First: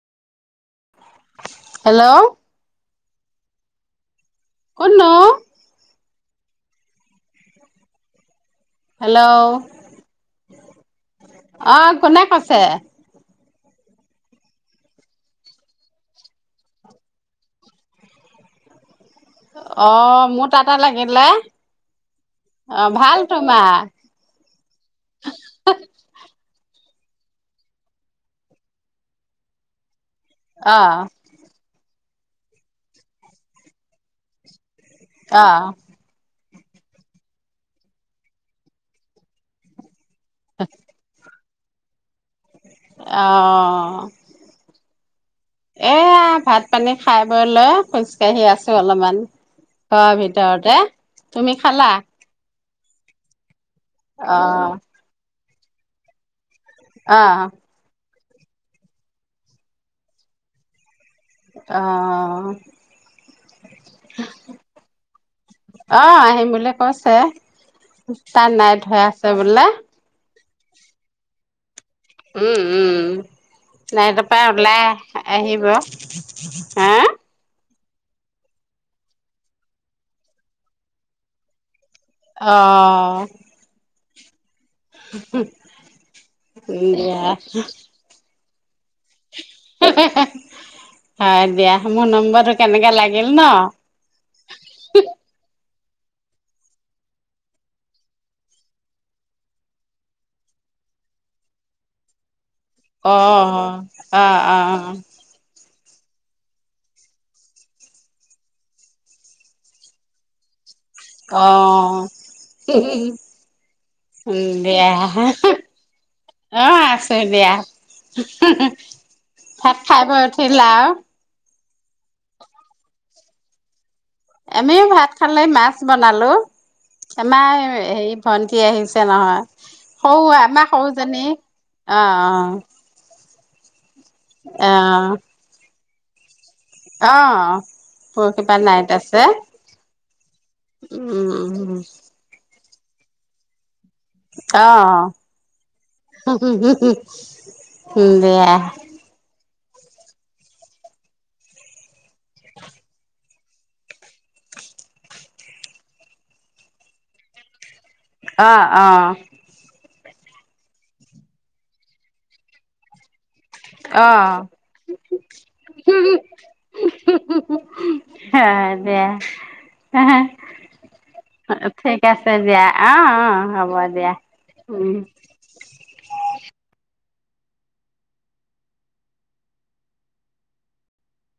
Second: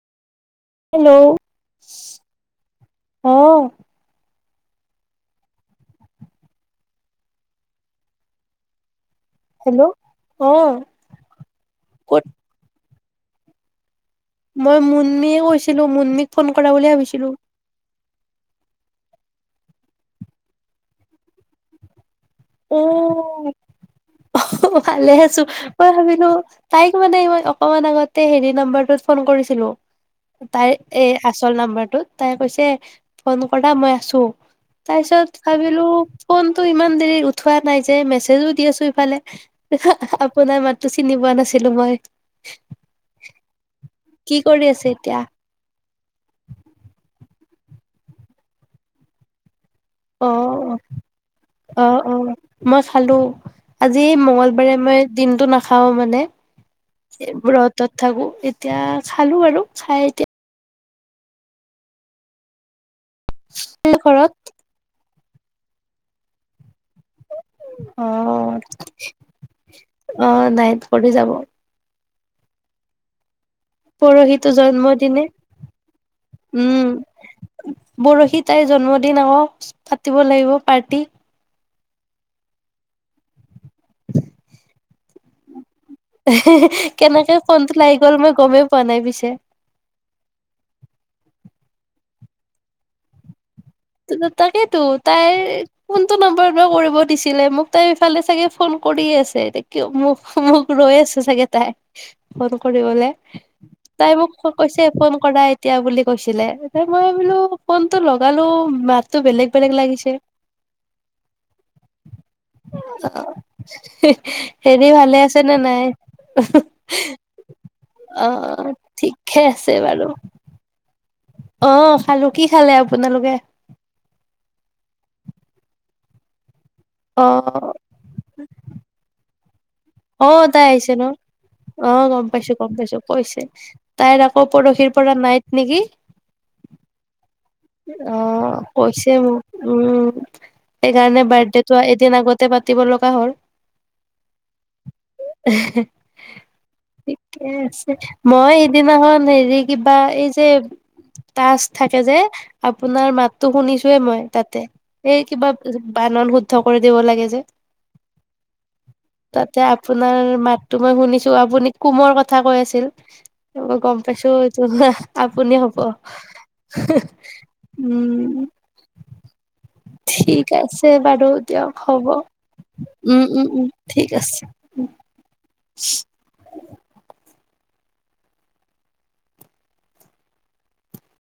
Hello? Hello অ'। কোন নো? হেল্ল'? অ অ' কোনে ক'ত কৈছে? মই মুন্মিয়ে কৈছিলোঁ। মুন্মিক ফোন কৰা বুলি ভাবিছিলোঁ। অ' মোৰ তাতে লাগিলে। ভাল অ' তোমাৰ ভালে আছোঁ। মই ভাবিলোঁ তাইক মানে মই অকমান আগতে হেৰি নাম্বাৰটোত ফোন কৰিছিলোঁ। তাইৰ অ এই আচল নাম্বাৰ টোত তাই কৈছে ফোন কৰা, মই আছোঁ। তাৰপিছত অ ভাবিলোঁ ফোন তো ইমান দেৰি উঠোৱা নাই যে, মেছেজো দি আছোঁ ইফালে। আপোনাৰ মাতো চিনি পোৱা নাছি ছিলোঁ মই। অঁ! কি কৰি আছে এতিয়া? এয়া ভাত - পানী খাই বৈ লৈ। খোজ কাঢ়ি আছোঁ অলপমান। ঘৰ অ অ ভিতৰতে, তুমি অ খালা? অ মই চালোঁ। আজি অ মঙ্গলবাৰে মই দিনটো নাখাওঁ। খাওঁ মানে অ ব্ৰতত থাকোঁ। এতিয়া খালো আৰু খাই এতিয়া অঁ! এই ঘৰত। অ'! আহিম বোলে কৈছে অ তাই নাইট হৈ আছে বোলে। অ'! নাইট কৰি যাব। উম! উম! উ! নাই তাৰপা পৰহিতো ওলাই জন্মদিনে আহিব। উম হা পৰহি তাইৰ জন্মদিন। অ'! পাতিব লাগিব পাৰ্টি। অঁ! [inaudible] [unintelligible] এহে! হে! কেনেকে দিয়া ফোনটো লাগি গ'ল মই গমে পোৱা পোৱা নাই পিছে। হয় দিয়া মোৰ নম্বৰটো কেনেকে লাগিল ন'। ত' তাকেইতো তাইৰ কোনটো নম্বাৰ এ বা কৰিব দিছিলে! মোক তাই ইফালে চাগে ফোন কৰি আছে, কিয় মোক, মোক ৰৈ আছে চাগে তাই। ফোন কৰিবলে অ তাই অ অ মোক কৈছে, ফোন কৰাই? দিয়া বুলি কৈছিলে। এতিয়া মই বোলো ফোনটো লগালোঁ মাততো বেলেগ-বেলেগ লাগিছে। অ'! উম, হেৰি বেয়া! ভালে আছে নে নাই অ'! আছোঁ দিয়া। অ ঠিকে আছে ভাত খাই বাৰু বৈ উঠিলা? অ'! খালোঁ, কি খালে আপুনি? নালগে। আমিও ভাত খালে, মাছ বনালোঁ। অ আমাৰ হেৰি ভন্টি আহিছে নহয়। সৰু অ'! তাই আমাৰ আহিছে ন'। সৰুজনী অ'! গম পাইছোঁ গম পাইছোঁ কৈছে। উ তাইৰ আকৌ অ পৰহীৰ পৰা নাইত নেকি অ অ পৰহি পৰা নাইট কৈছে আছে মোক উম সেইকাৰণে উম বাৰ্থডেটো এদিন আগতে প পাতিব লগা হ'ল অ ঠিকে আছে দিয়া মই সদিনাখন হেৰি কিবা এই যে চ থাকে যে। আপোনাৰ মাতো শুনিছোয়ে মই তাতে এই কিবা বানন শুদ্ধ কৰি দিব লাগে যে আহ অ তাতে আপোনাৰ মাততটো মই শুনিছো আপুনি কুমৰ কথা কৈ আছিল। মই গম অ অ পাইছোতো আপুনি হব। উম অ দে ঠিক আছে বাৰু দিয়ক ঠিক হব আছে দিয়া অ উম অ উম উম হ'ব ঠিক দিয়া আছে উম উ